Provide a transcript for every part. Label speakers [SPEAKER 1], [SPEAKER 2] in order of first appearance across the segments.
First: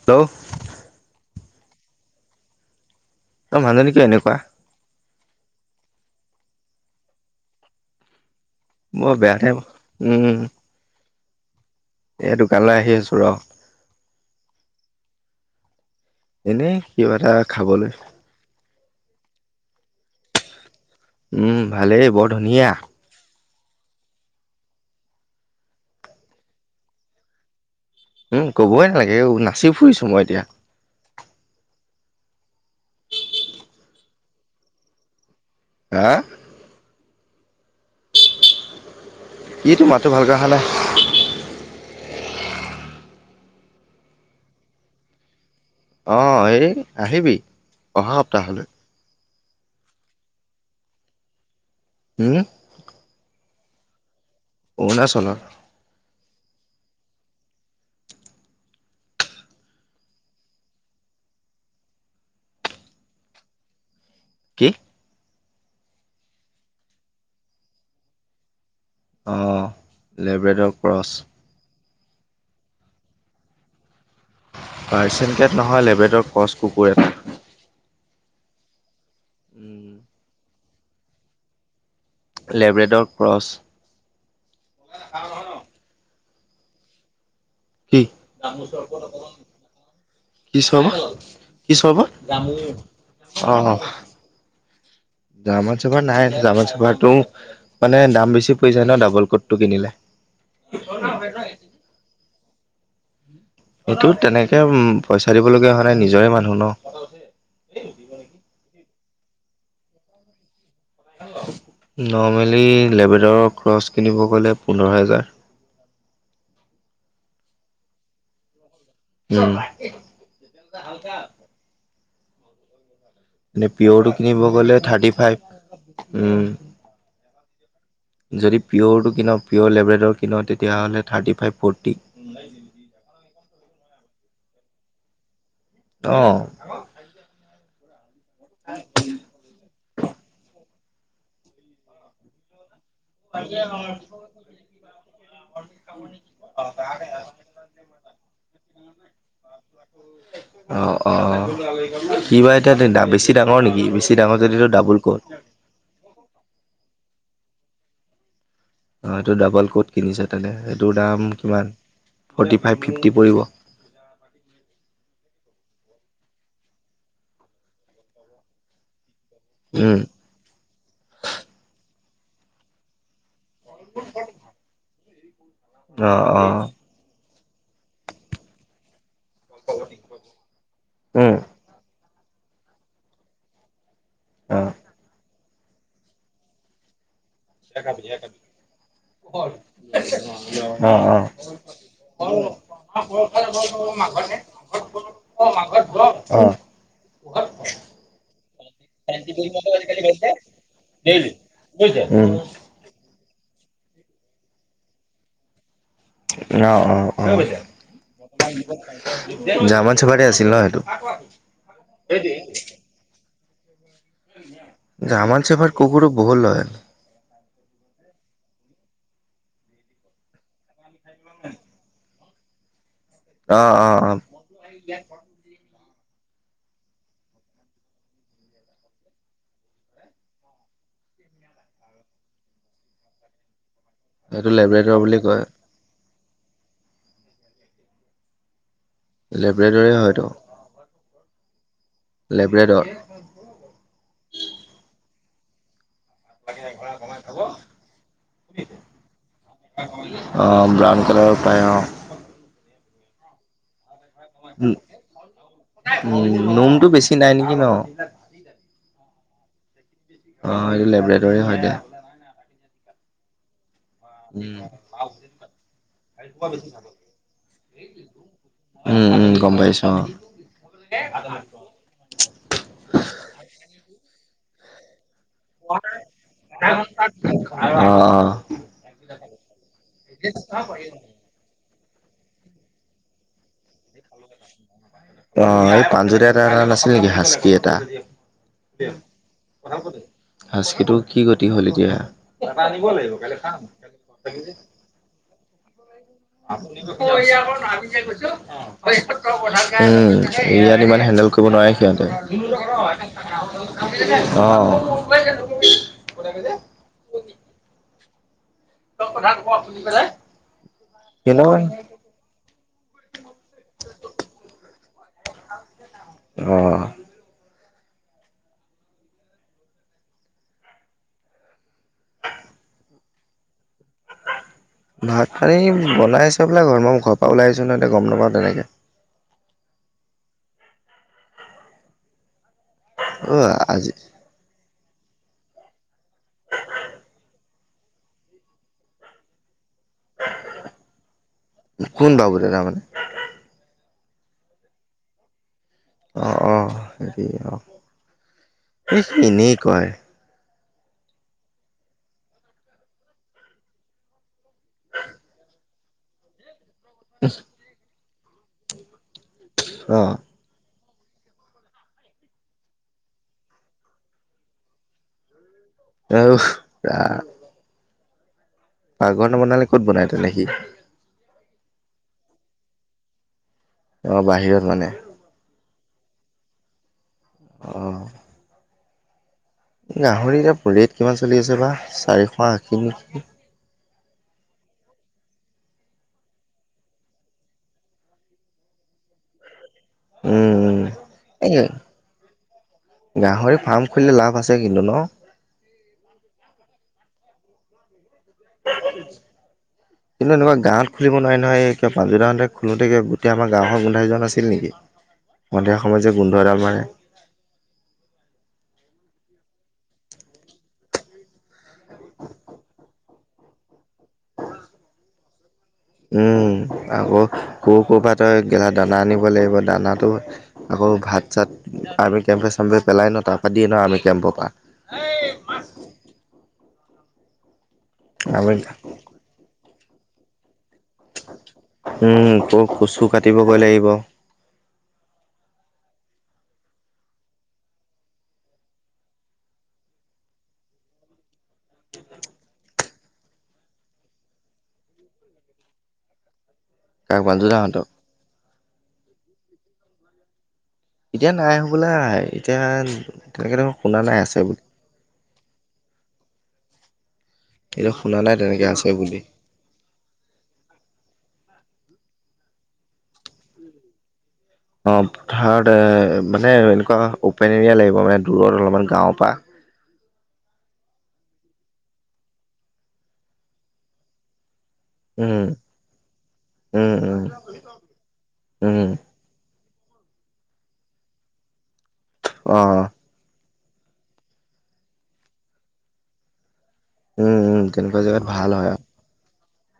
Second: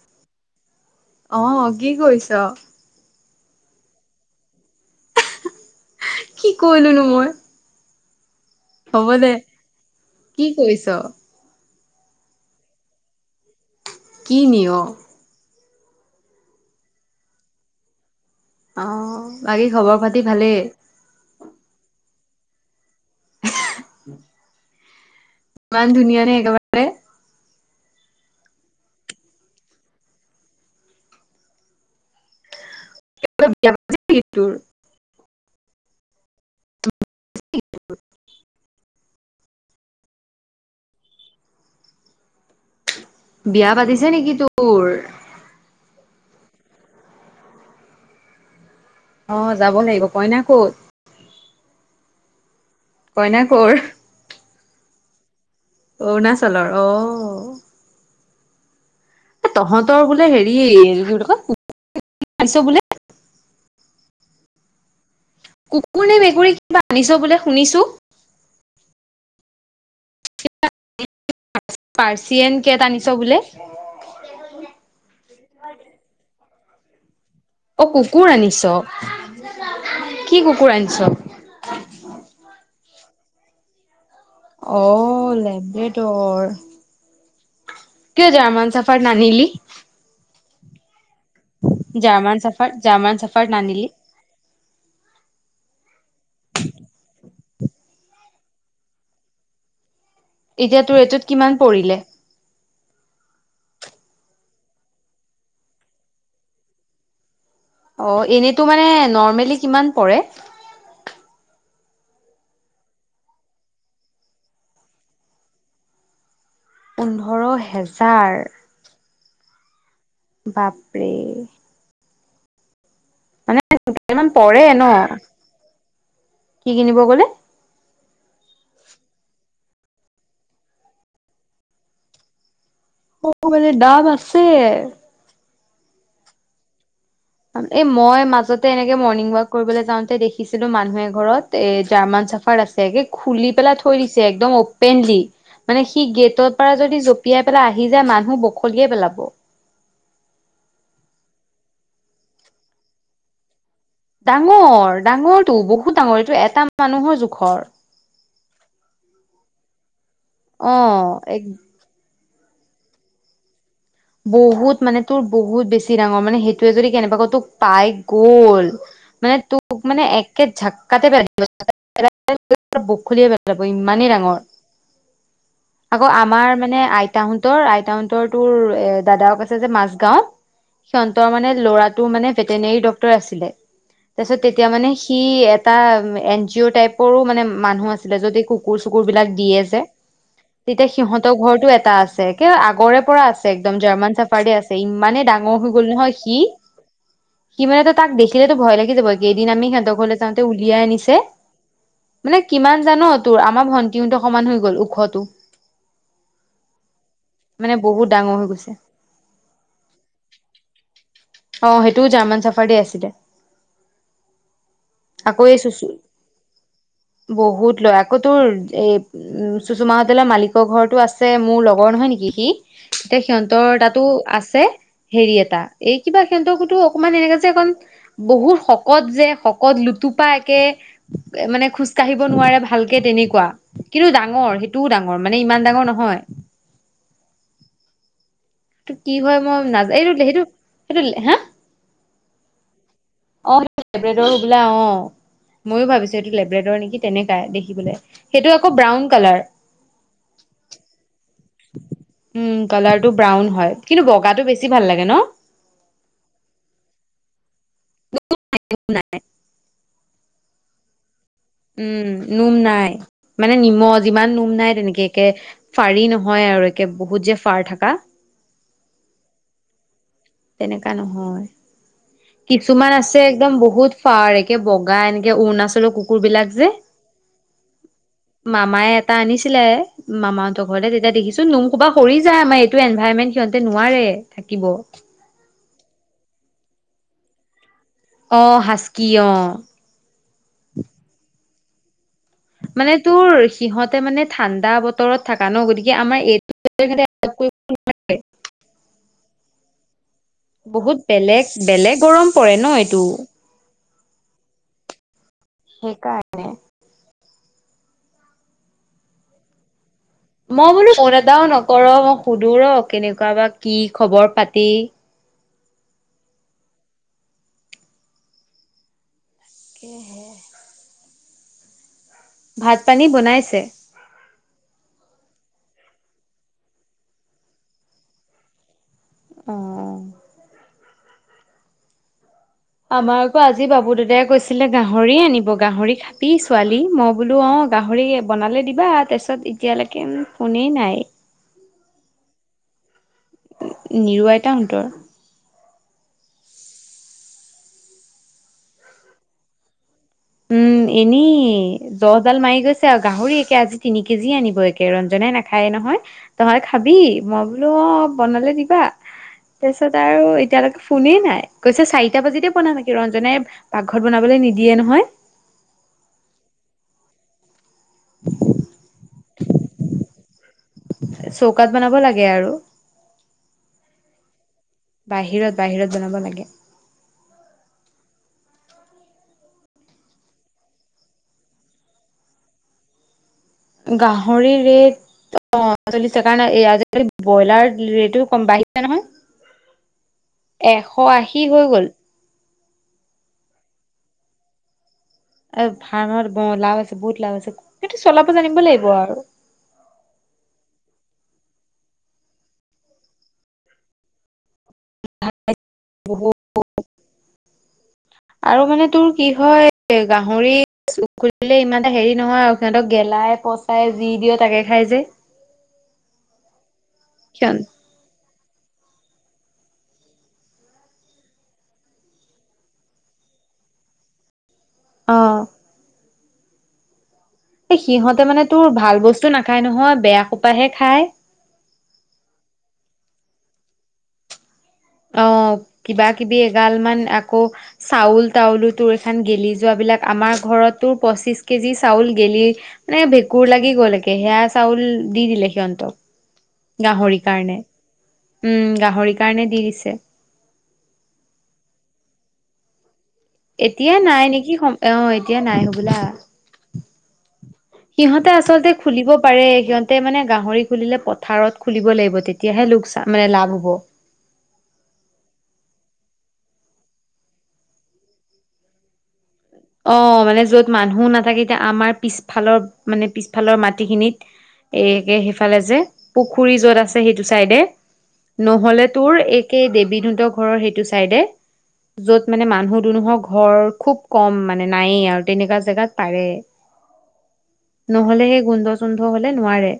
[SPEAKER 1] Hello
[SPEAKER 2] অ' কি কৰিছ?
[SPEAKER 1] তই মানুহ জনী কিয় এনেকুৱা?
[SPEAKER 2] কি কৰিলো নো মই। হ'ব
[SPEAKER 1] মই
[SPEAKER 2] দে
[SPEAKER 1] বেয়াতহে উম
[SPEAKER 2] কি কৰিছ?
[SPEAKER 1] এই দোকানলৈ আহি আছো ৰ
[SPEAKER 2] কি নিয়?
[SPEAKER 1] এনেই কিবা এটা খাবলৈ।
[SPEAKER 2] অঁ বাকী খবৰ পাতি ভালেই?
[SPEAKER 1] উম ভালেই বৰ ধুনীয়া।
[SPEAKER 2] উম। মানুনীয়া ন একাৰ
[SPEAKER 1] উম কবই নালাগে নাচি ফুৰিছো মই এতিয়া।
[SPEAKER 2] অলপয়া তোৰ
[SPEAKER 1] হা।
[SPEAKER 2] [unintelligible]
[SPEAKER 1] ইটো মাতটো ভাল কৰা খালে।
[SPEAKER 2] বিয়া পাতিছে নেকি তো?
[SPEAKER 1] অ' এই আহিবি অহা সপ্তাহলৈ।
[SPEAKER 2] অ' যাব লাগিব কইনা ক'ত?
[SPEAKER 1] হম!
[SPEAKER 2] কইনা কৰ?
[SPEAKER 1] অৰুণাচলৰ।
[SPEAKER 2] অৰুণাচলৰ অ'। তহঁতৰ বোলে হেৰি কি ক পাইছ বোলে।
[SPEAKER 1] কি?
[SPEAKER 2] কুকুৰ নে মেকুৰী কিবা আনিছ বোলে শুনিছো।
[SPEAKER 1] অ' লেব্ৰেডৰ ক্ৰছ।
[SPEAKER 2] পাৰ্চিয়েন কেট আনিছ বোলে।
[SPEAKER 1] আাৰচেনকেট নহয় লেবেদৰ কচ কুকুৰ এটা।
[SPEAKER 2] অ' কুকুৰ আনিছ কি কুকুৰ আনিছ?
[SPEAKER 1] Labrador cross.
[SPEAKER 2] অ' লেম দে তৰ।
[SPEAKER 1] কি
[SPEAKER 2] চাফাৰ নানিলি
[SPEAKER 1] কিছয় [unintelligible]
[SPEAKER 2] জাৰ্মান চাফাৰ জাৰ্মান চাফাৰ নানিলি
[SPEAKER 1] জামা চপা নাই জামা চপাটো মানে দাম বেছি পৰি যায় ন ডাবল ক'ডটো কিনিলে।
[SPEAKER 2] এতিয়া তো ৰেটোত কিমান পৰিলে?
[SPEAKER 1] এইটো তেনেকে উম পইচা দিবলগীয়া হোৱা নাই নিজৰে মানুহ ন।
[SPEAKER 2] অ' এনেতো মানে নৰ্মেলি কিমান পৰে?
[SPEAKER 1] নৰ্মেলি লেবেদাৰৰ ক্ৰচ কিনিব গ'লে পোন্ধৰ হেজাৰ।
[SPEAKER 2] পোন্ধৰ হেজাৰ।
[SPEAKER 1] নাই।
[SPEAKER 2] বাপৰে। মানে
[SPEAKER 1] মে পিয়ৰটো
[SPEAKER 2] ইমান
[SPEAKER 1] কিনিব
[SPEAKER 2] পৰে
[SPEAKER 1] গলে
[SPEAKER 2] ন
[SPEAKER 1] থাৰ্টি ফাইভ উম।
[SPEAKER 2] কি কিনিব গ'লে
[SPEAKER 1] যদি পিয়অ'ৰটো কিনও পিয়'ৰ লেব্ৰেডৰ কিনওঁ তেতিয়াহ'লে থাৰ্টি ফাইভ ফ'ৰ্টি। উম।
[SPEAKER 2] ম মানে ডাম আছে।
[SPEAKER 1] অ'।
[SPEAKER 2] এই মই মাজতে এনেকে মৰ্ণিং ৱাক কৰিবলৈ যাওঁতে দেখি কিছিলু মানুহে ঘৰত এ জাৰ্মান চাফাৰ আছেগে খুলি পেলাই থৈ দিছে একদম অপেনলি। মানে সি গেটৰ পৰা যদি জঁপিয়াই পেলাই আহি যায় মানুহ বখলিয়ে পেলাব।
[SPEAKER 1] অ' অ' কি বা এতিয়া বেছি ডাঙৰ নেকি? যদিটো
[SPEAKER 2] ডাঙৰ
[SPEAKER 1] ডাবুল কোট।
[SPEAKER 2] ডাঙৰটো বহুত ডাঙৰ এইটো এটা মানুহৰ জোখৰ।
[SPEAKER 1] অ' এইটো ডাবল ক'ড কিনিছে তেনেনে
[SPEAKER 2] অ
[SPEAKER 1] সেইটোৰ দাম
[SPEAKER 2] এক
[SPEAKER 1] কিমান ফৰ্টি ফাইভ ফিফটি পৰিব।
[SPEAKER 2] বহুত মানে তোৰ বহুত বেছি ডাঙৰ মানে সেইটোোৱে যদি কেনেবাকৈ তোক পাই গ'ল। মই তোৰ
[SPEAKER 1] উম
[SPEAKER 2] [unintelligible]
[SPEAKER 1] অ',
[SPEAKER 2] আকৌ আমাৰ
[SPEAKER 1] অ',
[SPEAKER 2] মানে আইতাহঁতৰ আইতাহঁতৰ তোৰ এ দাদও আছে যে মাজগাঁও সিহঁতৰ
[SPEAKER 1] উম,
[SPEAKER 2] মানে ল'ৰাটো মানে ভেটেনেৰি ডক্তৰ আছিলে। তাৰ পিছত তেতিয়া
[SPEAKER 1] অ',
[SPEAKER 2] মানে সি এটা এন জি অ' টাইপৰো মানে। মানুহ আছিলে য'ত এই কুকুৰ, চুকুৰবিলাক দিয়ে যে। তেতিয়া
[SPEAKER 1] অ',
[SPEAKER 2] সিহঁতৰ ঘৰটো এটা আছে কে আগৰে পৰা আছে, একদম জাৰ্মান চাফাৰী আছে। ইমানে ডাঙৰ হৈ গ'ল নহয় সি,
[SPEAKER 1] অ',
[SPEAKER 2] সি মানে তো তাক দেখিলেতটো ভয় লাগিল। যাব কেইদিন আমি সিহঁতৰ ঘৰলে যাওঁতে উলিয়াই আনিছে মানে কিমান জান তোৰ আমাৰ ভণ্টি উটো সমান হৈ গ'ল ওখতো।
[SPEAKER 1] অ', অ', অ'।
[SPEAKER 2] মানে বহুত ডাঙৰ হৈ গৈছে
[SPEAKER 1] জামা চোপাতে আছিল ন সেইটো।
[SPEAKER 2] অ, সেইটোও জাৰ্মান চাফাৰে আছিলে। আকৌ
[SPEAKER 1] যোমাৰ
[SPEAKER 2] এই
[SPEAKER 1] চাফাৰত
[SPEAKER 2] চুচু
[SPEAKER 1] কুকুৰৰ বহুল লয়।
[SPEAKER 2] বহুত লয় আকৌ তোৰ এ উম, চুষুমতলৰ মালিকৰ ঘৰৰতটো আছে। ছে মোৰ লগৰ নহয় নেকি সি এতিয়া
[SPEAKER 1] অ',
[SPEAKER 2] সিহতৰ
[SPEAKER 1] অ',
[SPEAKER 2] এটাতো
[SPEAKER 1] অ',
[SPEAKER 2] আছে হেৰি এটা, এই কিবা সিহঁত কতো অকমান এনেকাে যে একণ বহুত শকত যে শকত লুতুপা একে মানে খোজকাঢ়িব নোৱাৰে ভালকে তেনেকুৱা। কিন্তু
[SPEAKER 1] সেইটো
[SPEAKER 2] ডাঙৰ সেইটোও
[SPEAKER 1] লেব্ৰেডৰ বুলি
[SPEAKER 2] ডাঙৰ
[SPEAKER 1] কয়
[SPEAKER 2] মানে ইমান ডাঙৰ নহয়। কি হয় মই
[SPEAKER 1] লেব্ৰেডৰে
[SPEAKER 2] নাযায় এইটো
[SPEAKER 1] হয়তো
[SPEAKER 2] সেইটো, সেইটো দিলে হা
[SPEAKER 1] লাইব্ৰেৰ
[SPEAKER 2] অ, সিবিলাক লেব্ৰেদৰ শুৱলা অ'। ময়ো ভাবিছো এইটো টেবলেটৰ নেকি তেনেককাাই দেখিবলৈ সেইটো আকৌ ব্ৰাউন কালাৰ
[SPEAKER 1] অ, ব্ৰাউন কালাৰ পাই অ'।
[SPEAKER 2] উম, কালাৰটো ব্ৰাউন হয়। কিন্তু বগাটো বেছি ভাল লাগে ন।
[SPEAKER 1] উ, নোমতটো বেছি নাই নেকি ন।
[SPEAKER 2] [inaudible]
[SPEAKER 1] অ, এইটো লেবৰেটৰে হয় দে।
[SPEAKER 2] উম, নুম নাই। মানে নিমখ যিমান নোম
[SPEAKER 1] উম,
[SPEAKER 2] নাই তেনেকে একে ফাৰি নহয় আৰু একে বহুত যে ফাৰ থাকা
[SPEAKER 1] উম, উম, গম পাইছো অ'।
[SPEAKER 2] তেনেকা নহয়। কিছুমান আছে একদম বহুত ফাৰ কে বগা এনেকে অৰুণাচলৰ কুকুৰ বিলাক যে
[SPEAKER 1] অ', অ',
[SPEAKER 2] মামাই এটা আনিছিলে মামাহঁতৰ ঘৰতে তেতিয়া দেখিছোন নোম কোবা সৰি যায় আমাৰ এইটো এনভাৰমেন্ট সিহঁতে নোৱাৰে থাকিব।
[SPEAKER 1] অ, এই পা্নজতে এটা, এটা নাছিল নেকি সাস্কি এটা।
[SPEAKER 2] অ হাচকি অ।
[SPEAKER 1] সাজ্কতিৰ কি গতি হ'ল এতিয়া?
[SPEAKER 2] মানে তোৰ সিহঁতে মানে ঠাণ্ডা বতৰত থাককা ন গতিকে আমাৰ ইত
[SPEAKER 1] আকৌ নমি কৈছো অ'। উম, ইয়াত
[SPEAKER 2] বহুত
[SPEAKER 1] ইমান হেন্দেল
[SPEAKER 2] বেলেগ
[SPEAKER 1] কৰিব নোৱাৰে
[SPEAKER 2] বেলেগ
[SPEAKER 1] সিহঁতে
[SPEAKER 2] গৰম পৰে ন এইটো
[SPEAKER 1] অ'।
[SPEAKER 2] সেই কাৰ
[SPEAKER 1] তই কথা ক'ব শুনি পেলাই।
[SPEAKER 2] মই বোলো কোন এটাও নকৰ মই সুধো ৰ কেনেকুৱা বা কি খবৰ, পাতি?
[SPEAKER 1] অ'।
[SPEAKER 2] কিহে। ভাত, পানী বনাইছে।
[SPEAKER 1] ভাত, পানী বনাই আছে বোলে ঘৰ মই ঘৰ পৰা ওলাইছোঁ নহয় এতিয়া গম নাপাওঁ তেনেকৈ
[SPEAKER 2] অ'। আমাৰ আকৌ আজি বাবু দেউতাই গৈছিলে গাহৰি আনিব গাহৰি। পি ছোৱালী মই বোলো অ, গাহৰি বনালে দিবা তাৰপিছত এতিয়ালৈকে ফোনেই নাই।
[SPEAKER 1] কোন বাবু দাদা তোমাৰ?
[SPEAKER 2] নিৰু আইতাহঁতৰ।
[SPEAKER 1] অ' অ' হেৰি অ' এনেই কয়।
[SPEAKER 2] উম এনেই জহডাল মাৰি গৈছে আৰু গাহৰি একে আজি তিনি কেজি আনিব একে ৰঞ্জাই ন খায় নহয়। নহলে খাবি মই বোলো অ' বনালে দিবা তাৰপিছত
[SPEAKER 1] অ'
[SPEAKER 2] আৰু এতিয়ালৈকে কোনেই নাই কৈছে চাৰিটা বাজিতে বনাম নেকি ৰঞ্জনোই পাকঘৰত বনাবলৈ নিদিয়ে নহয়।
[SPEAKER 1] [unintelligible]
[SPEAKER 2] [unintelligible]
[SPEAKER 1] পাকঘৰ ন বনালে ক'ত বনায় তেনে সি?
[SPEAKER 2] চৌকাত বনাব লাগে আৰু।
[SPEAKER 1] ত বাহিৰত মানে?
[SPEAKER 2] বাহিৰত বাহিৰত জনাব লাগে।
[SPEAKER 1] আহ। গাহৰি এটা ৰেট কিমান চলি আছে বা চাৰিশ আশী নকি?
[SPEAKER 2] গাহৰিৰ ৰেট অ চলিছে কাৰণ আজিকালি ব্ৰইলাৰ ৰেটো কম বাঢ়িছে নহয়।
[SPEAKER 1] উম উম
[SPEAKER 2] এশ আশী
[SPEAKER 1] এই
[SPEAKER 2] হৈ গ'ল।
[SPEAKER 1] গাহৰি ফাৰ্ম খুলিলে লাভ আছে কিন্তু ন?
[SPEAKER 2] এ ভাাত লাভ আছে বহুত লাভ আছে কিু চলাব জানিব লাগিব আৰু।
[SPEAKER 1] [unintelligible] কিন্তু এনেকাৱা গাঁৱত খুলিব নহয় এ ক পাাবজাৰাহতে খোলোতে গোটেই আমাৰ গাঁৱৰ গোধীজন আছিল নেকি? সন্ধিয়া সময় যে গোন্ধ এডাল মাৰে।
[SPEAKER 2] আৰু মানে তোৰ কি হয় এ গাহৰিখলে ইমান এটা হেৰি নহয় আৰু সিহঁতক গেলাই পচ চাই যি দিয় তাকে খাই যে।
[SPEAKER 1] উম আকৌ ক
[SPEAKER 2] সিহঁত
[SPEAKER 1] কৰ'ৰবাত গিলা দানা আনিব লাগিব দানাটো আকৌ ভাত চাত আৰ্মি কেম্পে চামে পেলাই ন তাৰপৰা দিয়ে ন আৰ্মি কেম্পৰ পৰা।
[SPEAKER 2] অ'। এই সিহঁতে মানে
[SPEAKER 1] আৰ্মি
[SPEAKER 2] তোৰ ভাল বস্তু নাখায় নহয় বেয়া সোপাহাহে খাই।
[SPEAKER 1] উম ক কচু কাটিবগৈ লাগিব।
[SPEAKER 2] অ' কিবা কিবি এগাল মান আকৌ চাউল তাউলোটো এইখন গেলি যোৱাবিলাক আমাৰ ঘৰতো পঁচিছ কেজি চাউল গেলি মানে ভেঁকুৰ লাগি গল একে সেয়া চাউল দি দিলে সিহঁতক। গাহৰি
[SPEAKER 1] কাক
[SPEAKER 2] কাৰণে
[SPEAKER 1] পাঞ্জুদাহঁতক
[SPEAKER 2] উম গাহৰি কাৰণে দি দিছে।
[SPEAKER 1] এতিয়া নাই হ'বলা এতিয়া? তেনেকে দেখোন
[SPEAKER 2] এতিয়া
[SPEAKER 1] শুনা
[SPEAKER 2] নাই
[SPEAKER 1] আছে
[SPEAKER 2] নেকি
[SPEAKER 1] বুলি
[SPEAKER 2] আহ এতিয়া নাই হবোলা।
[SPEAKER 1] এতিয়া শুনা
[SPEAKER 2] সিহঁতে
[SPEAKER 1] নাই তেনেকে
[SPEAKER 2] আচলতে
[SPEAKER 1] আছে
[SPEAKER 2] খুলিব
[SPEAKER 1] বুলি
[SPEAKER 2] পাৰে তাতে মানে গাহৰি খুলিলে পথাৰত খুলিব লাগিব তেতিয়াহে লোকচা মানে লাভ হ'ব।
[SPEAKER 1] অ পথাৰত এ মানে এনেকুৱা অপেন এৰিয়া লাগিব মানে দূৰত অলপমান গাঁওৰ পৰা।
[SPEAKER 2] অ মানে যত মানুহো নাথাকে এতিয়া আমাৰ পিছফালৰ মানে পিছফালৰ মাটিখিনিত এইে
[SPEAKER 1] উম
[SPEAKER 2] সেইফালে যে পুখুৰী যত
[SPEAKER 1] উম
[SPEAKER 2] আছে
[SPEAKER 1] উম
[SPEAKER 2] সেইটো চাইডে, নহলে
[SPEAKER 1] উম
[SPEAKER 2] তোৰ এইেই দেৱীদত ঘৰৰ সেইটো চাইডে। য'ত মানে
[SPEAKER 1] অ
[SPEAKER 2] মানুহ দুনুহৰ ঘৰ খুব কম মানে নায় আৰু তেনেকুৱা জেগাত পাৰে
[SPEAKER 1] উম উম তেনেকুৱা জেগাত
[SPEAKER 2] নহলে সেই
[SPEAKER 1] ভাল হয় আৰু।
[SPEAKER 2] গোন্ধ হলে নোৱাৰে।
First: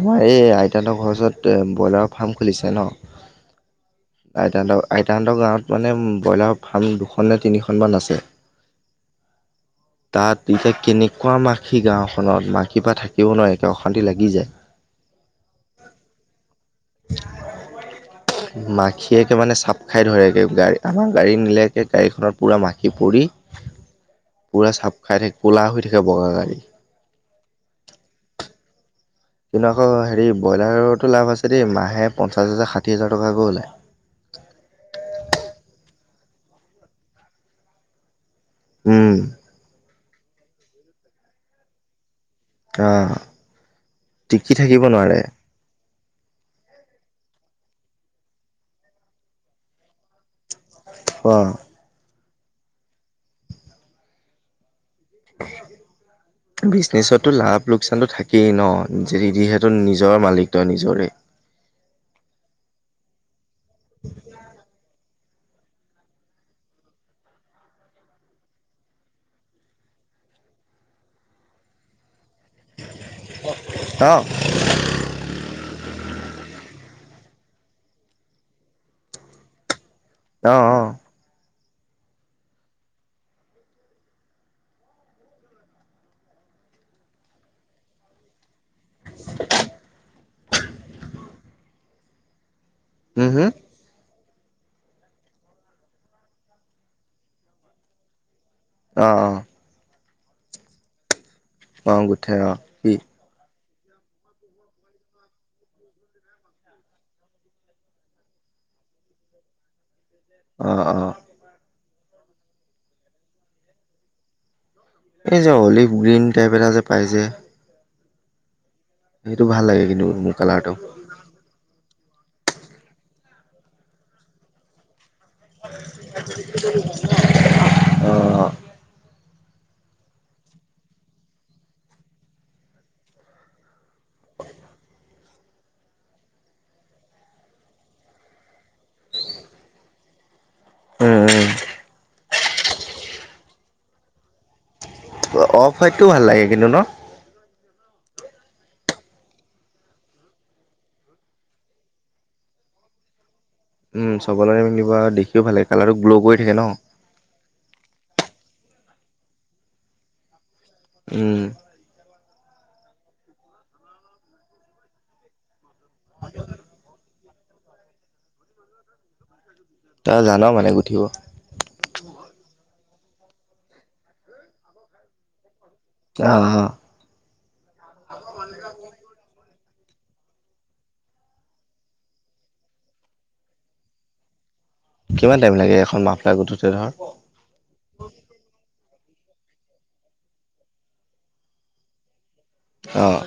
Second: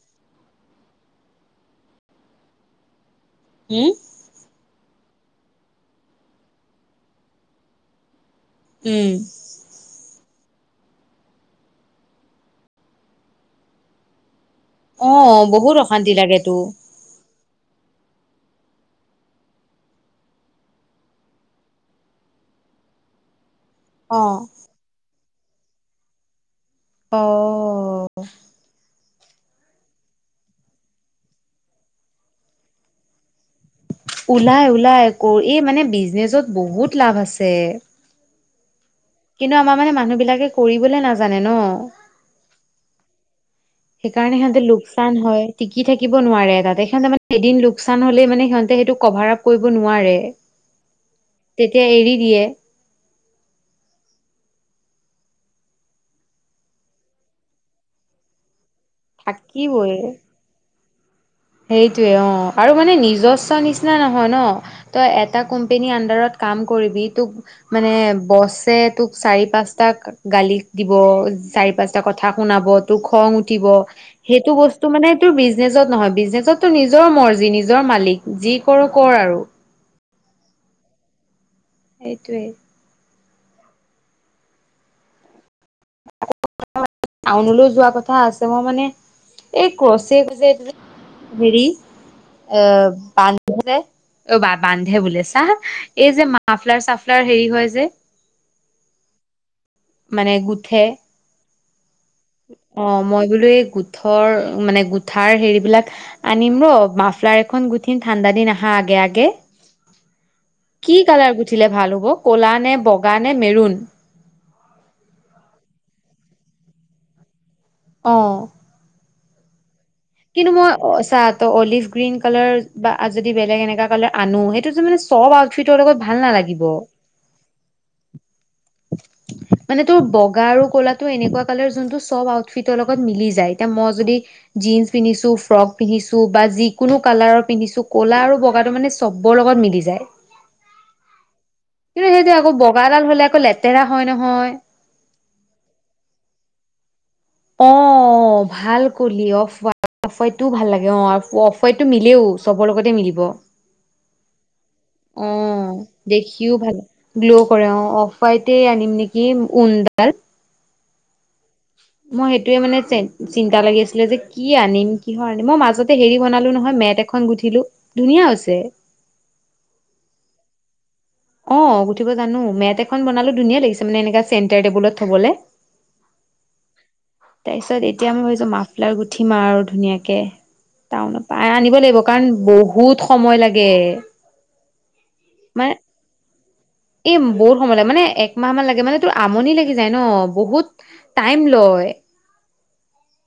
[SPEAKER 1] আমাৰ এই আইতাহতৰ ঘৰ ওচৰত ব্ৰইলাৰৰ ফাৰ্ম খুলিছে ন?
[SPEAKER 2] উম?
[SPEAKER 1] আইতাহতৰ আইতাহঁতৰ গাঁৱত মানে ব্ৰইলাৰৰ ফাৰ্ম দুখন নে তিনিখনমান আছে।
[SPEAKER 2] উম।
[SPEAKER 1] [unintelligible] তাত এতিয়া কেনেকুৱা মাখি গাওখনত মাখিৰ পৰা থাকিব নোৱাৰে একে অশান্তি লাগি যায়।
[SPEAKER 2] অ বহুত অশান্তি লাগে তো।
[SPEAKER 1] [unintelligible] মাখিয়াকে মানে চাপ খাই ধৰেগৈ গাড়ী আমাৰ গাড়ী নিলেকে গাড়ীখনত পূৰা মাখি পৰি [unintelligible]
[SPEAKER 2] অ'।
[SPEAKER 1] পূৰা চাফ খাই থাকে প'লা হৈ থাকেগাড়ী।
[SPEAKER 2] অ'।
[SPEAKER 1] কিন্তু আকৌ হেৰি ব্ৰইলাৰতো লাভ আছে দেই মাহে পঞ্চাছ হাজাৰ ষাঠি হাজাৰ টকাকৈ ওলায়।
[SPEAKER 2] ওলাই ওলাই আকৌ এই মানে বিজনেছত বহুত লাভ আছে।
[SPEAKER 1] উম।
[SPEAKER 2] কিন্তু আমাৰ মানে মানুহ বিলাকে কৰিবলে নাজানে ন।
[SPEAKER 1] আহ
[SPEAKER 2] সেইকাৰণে
[SPEAKER 1] টিকি
[SPEAKER 2] সিহঁতে
[SPEAKER 1] থাকিব
[SPEAKER 2] লোকচান
[SPEAKER 1] নোৱাৰে
[SPEAKER 2] হয়। টিকি থাকিব নোৱাৰে তাতে সিহঁতে মানে এদিন লোকচান হ'লেই মানে সিহঁতে সেইটো কভাৰ আপ কৰিব নোৱাৰে।
[SPEAKER 1] অ'।
[SPEAKER 2] তেতিয়া এৰি দিয়ে।
[SPEAKER 1] বিজনেচতটো লাভ লোকচানটো থাকে। সেই ন যিহেতু
[SPEAKER 2] থাকিবই
[SPEAKER 1] নিজৰ মালিকট নিজৰে।
[SPEAKER 2] সেইটোৱে অঁ আৰু মানে নিজস্ব নিচিনা নহয় ন তই এটা কোম্পেনীৰ আডাৰত কাম কৰিবি তোক মানে বছে তোক চাৰি পাঁচটা গালি দিব চাৰি পাঁচটা কথা শুনাব। খং উঠিব
[SPEAKER 1] অ
[SPEAKER 2] সেইটো বস্তু মানেটো বিজনেচত নহয়। নিজত তো নিজৰ মৰ্জি নিজৰ মালিক যি কৰো কৰ আৰু।
[SPEAKER 1] অহ অ'।
[SPEAKER 2] এইটোৱেই। টাউনলৈ যোৱা কথা আছে। মই মানে এই ক্ৰচ গৈছে এইটো যে হেৰি এ
[SPEAKER 1] উম হম
[SPEAKER 2] বান্ধে অ বা বান্ধে বোলেছা হা এই যে মাফলাৰ চাফলাৰ হেৰি হয় যে
[SPEAKER 1] অ', অ'।
[SPEAKER 2] মানে গুঠে।
[SPEAKER 1] অ'। গোঠে কি
[SPEAKER 2] অ' মই বোলো এই গোঠৰ মানে গোঠাৰ হেৰিবলাক আনিম ৰ মাফলাৰ এখন গুঠিন ঠাণ্ডা দিন আহা আগে আগে।
[SPEAKER 1] অ
[SPEAKER 2] কি
[SPEAKER 1] অ
[SPEAKER 2] কালাৰ গুঠিলে ভাল হ'ব কলা নে বগা নে মেৰুন?
[SPEAKER 1] এই যে অলিভ গ্ৰীণ টাইপ এটা যে পাই যে।
[SPEAKER 2] অ'।
[SPEAKER 1] সেইটো ভাল লাগে কিন্তু। মোৰ
[SPEAKER 2] কিন্তু মই
[SPEAKER 1] কালাৰটো
[SPEAKER 2] চাহ ত অলিভ গ্ৰীণ কালাৰ বা যদি বেলেগ এনেকা কালাৰ আনো সেইটো যে মানে চব আচিটৰ লগত ভাল নালাগিব।
[SPEAKER 1] অ'।
[SPEAKER 2] মানে তোৰ বগা আৰু ক'লাতটো এনেকুৱা কালাৰ যোনটো চব আউটফিটৰ লগত মিলি যায় এতিয়া মই যদি জীন্ছ পিন্ধিছো ফ্ৰক পিন্ধিছো বা যিকোনো কালাৰৰ পিন্ধিছো ক'লা আৰু বগাটো মানে চবৰ লগত মিলি যায়।
[SPEAKER 1] উ
[SPEAKER 2] কিন্তু সেইটো আকৌ বগাডাল হ'লে আকৌ লেতেৰা হয় নহয়।
[SPEAKER 1] অফ হয়াইটটো ভাল লাগে কিন্তু ন।
[SPEAKER 2] অ' ভাল কলি অফ। অফাৰটোও ভাল লাগে অ অফাৰটো মিলেও চবৰ লগতে মিলিব।
[SPEAKER 1] উম চবলৈৰে মিলিব আৰু
[SPEAKER 2] অ
[SPEAKER 1] দেখিও ভালাগে কালাৰটো গ্ল' কৰি থাকে
[SPEAKER 2] দেখিও
[SPEAKER 1] ন।
[SPEAKER 2] ভাল গ্ল' কৰে অ অফ হৱাইট আনিম নেকি উনডাল।
[SPEAKER 1] উম।
[SPEAKER 2] মই সেইটোৱে মানে চিন্তা লাগি আছিলে যে কি আনিম কিহৰ আনিম মই মাজত হেৰি বনালো নহয় মেট এখন গুঠিলো ধুনীয়া আছে।
[SPEAKER 1] তই জান মানে গুঠিব।
[SPEAKER 2] অ, উঠিব জানো মেট এখন বনালো ধুনীয়া লাগিছে মানে এনেককা চেণ্টাৰ টেবুলত থবলৈ।
[SPEAKER 1] অ', অ'।
[SPEAKER 2] তাৰপিছত এতিয়া মই ভাবিছো মাফলাৰ গুঠি ম আৰু ধুনীয়াকে টাউন পৰা আনিব লাগিব কাৰণ বহুত সময় লাগে।
[SPEAKER 1] কিমান টাইম লাগে এখন মাফলা গুঠোতে ধৰ?
[SPEAKER 2] এ বহুত সময় লাগে মানে একমাহ মান লাগে মানে তোৰ আমনি লাগি যায় ন বহুত তইম লয়।
[SPEAKER 1] অ'।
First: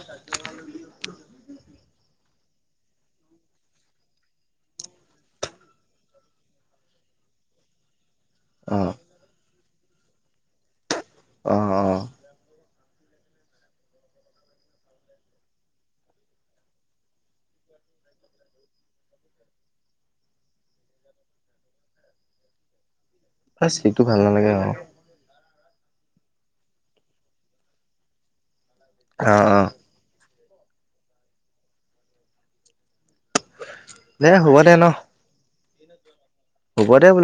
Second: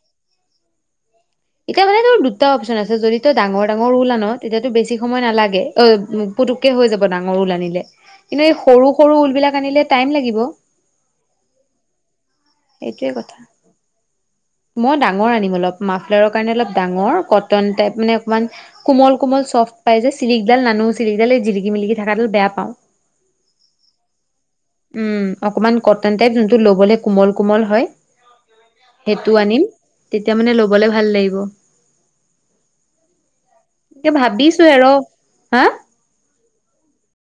[SPEAKER 2] এতিয়া মানে তোৰ দুটা অপচন আছে যদি তই ডাঙৰ, ডাঙৰ ৰুল আন তেতিয়াতো বেছি সময় নালাগে অ'। পুটুককে হৈ যাব ডাঙৰ ঊল আনিলে কিন্তু এই
[SPEAKER 1] অ
[SPEAKER 2] সৰু, সৰু ঊল বিলাক আনিলে টাইম লাগিব।
[SPEAKER 1] অ', অ'।
[SPEAKER 2] সেইটোৱে কথা। মই ডাঙৰ আনিম অলপ মাফলাৰৰ কাৰণে অলপ ডাঙৰ কটন টাইপ মানে অকমান কোমল কোমল চফ্ট পাই যে চিৰিকডাল নানো চিৰিকডালে জিলৰিকি মিলিকি থকাডাল বেয়া পাওঁ।
[SPEAKER 1] সেইটো ভাল নালাগে আৰু।
[SPEAKER 2] উম, অকনমান কটন টাইপ যোনটো ল'বলে কোমল, কোমল হয়। সেইটো
[SPEAKER 1] অ অ
[SPEAKER 2] আনিম তেতিয়া মানে ল'বলে ভাল লাগিব। [unintelligible]
[SPEAKER 1] দে হ'ব
[SPEAKER 2] ভাবিছো
[SPEAKER 1] দে ন
[SPEAKER 2] আৰু ৰ, হা?
[SPEAKER 1] হ'ব দে বোলে।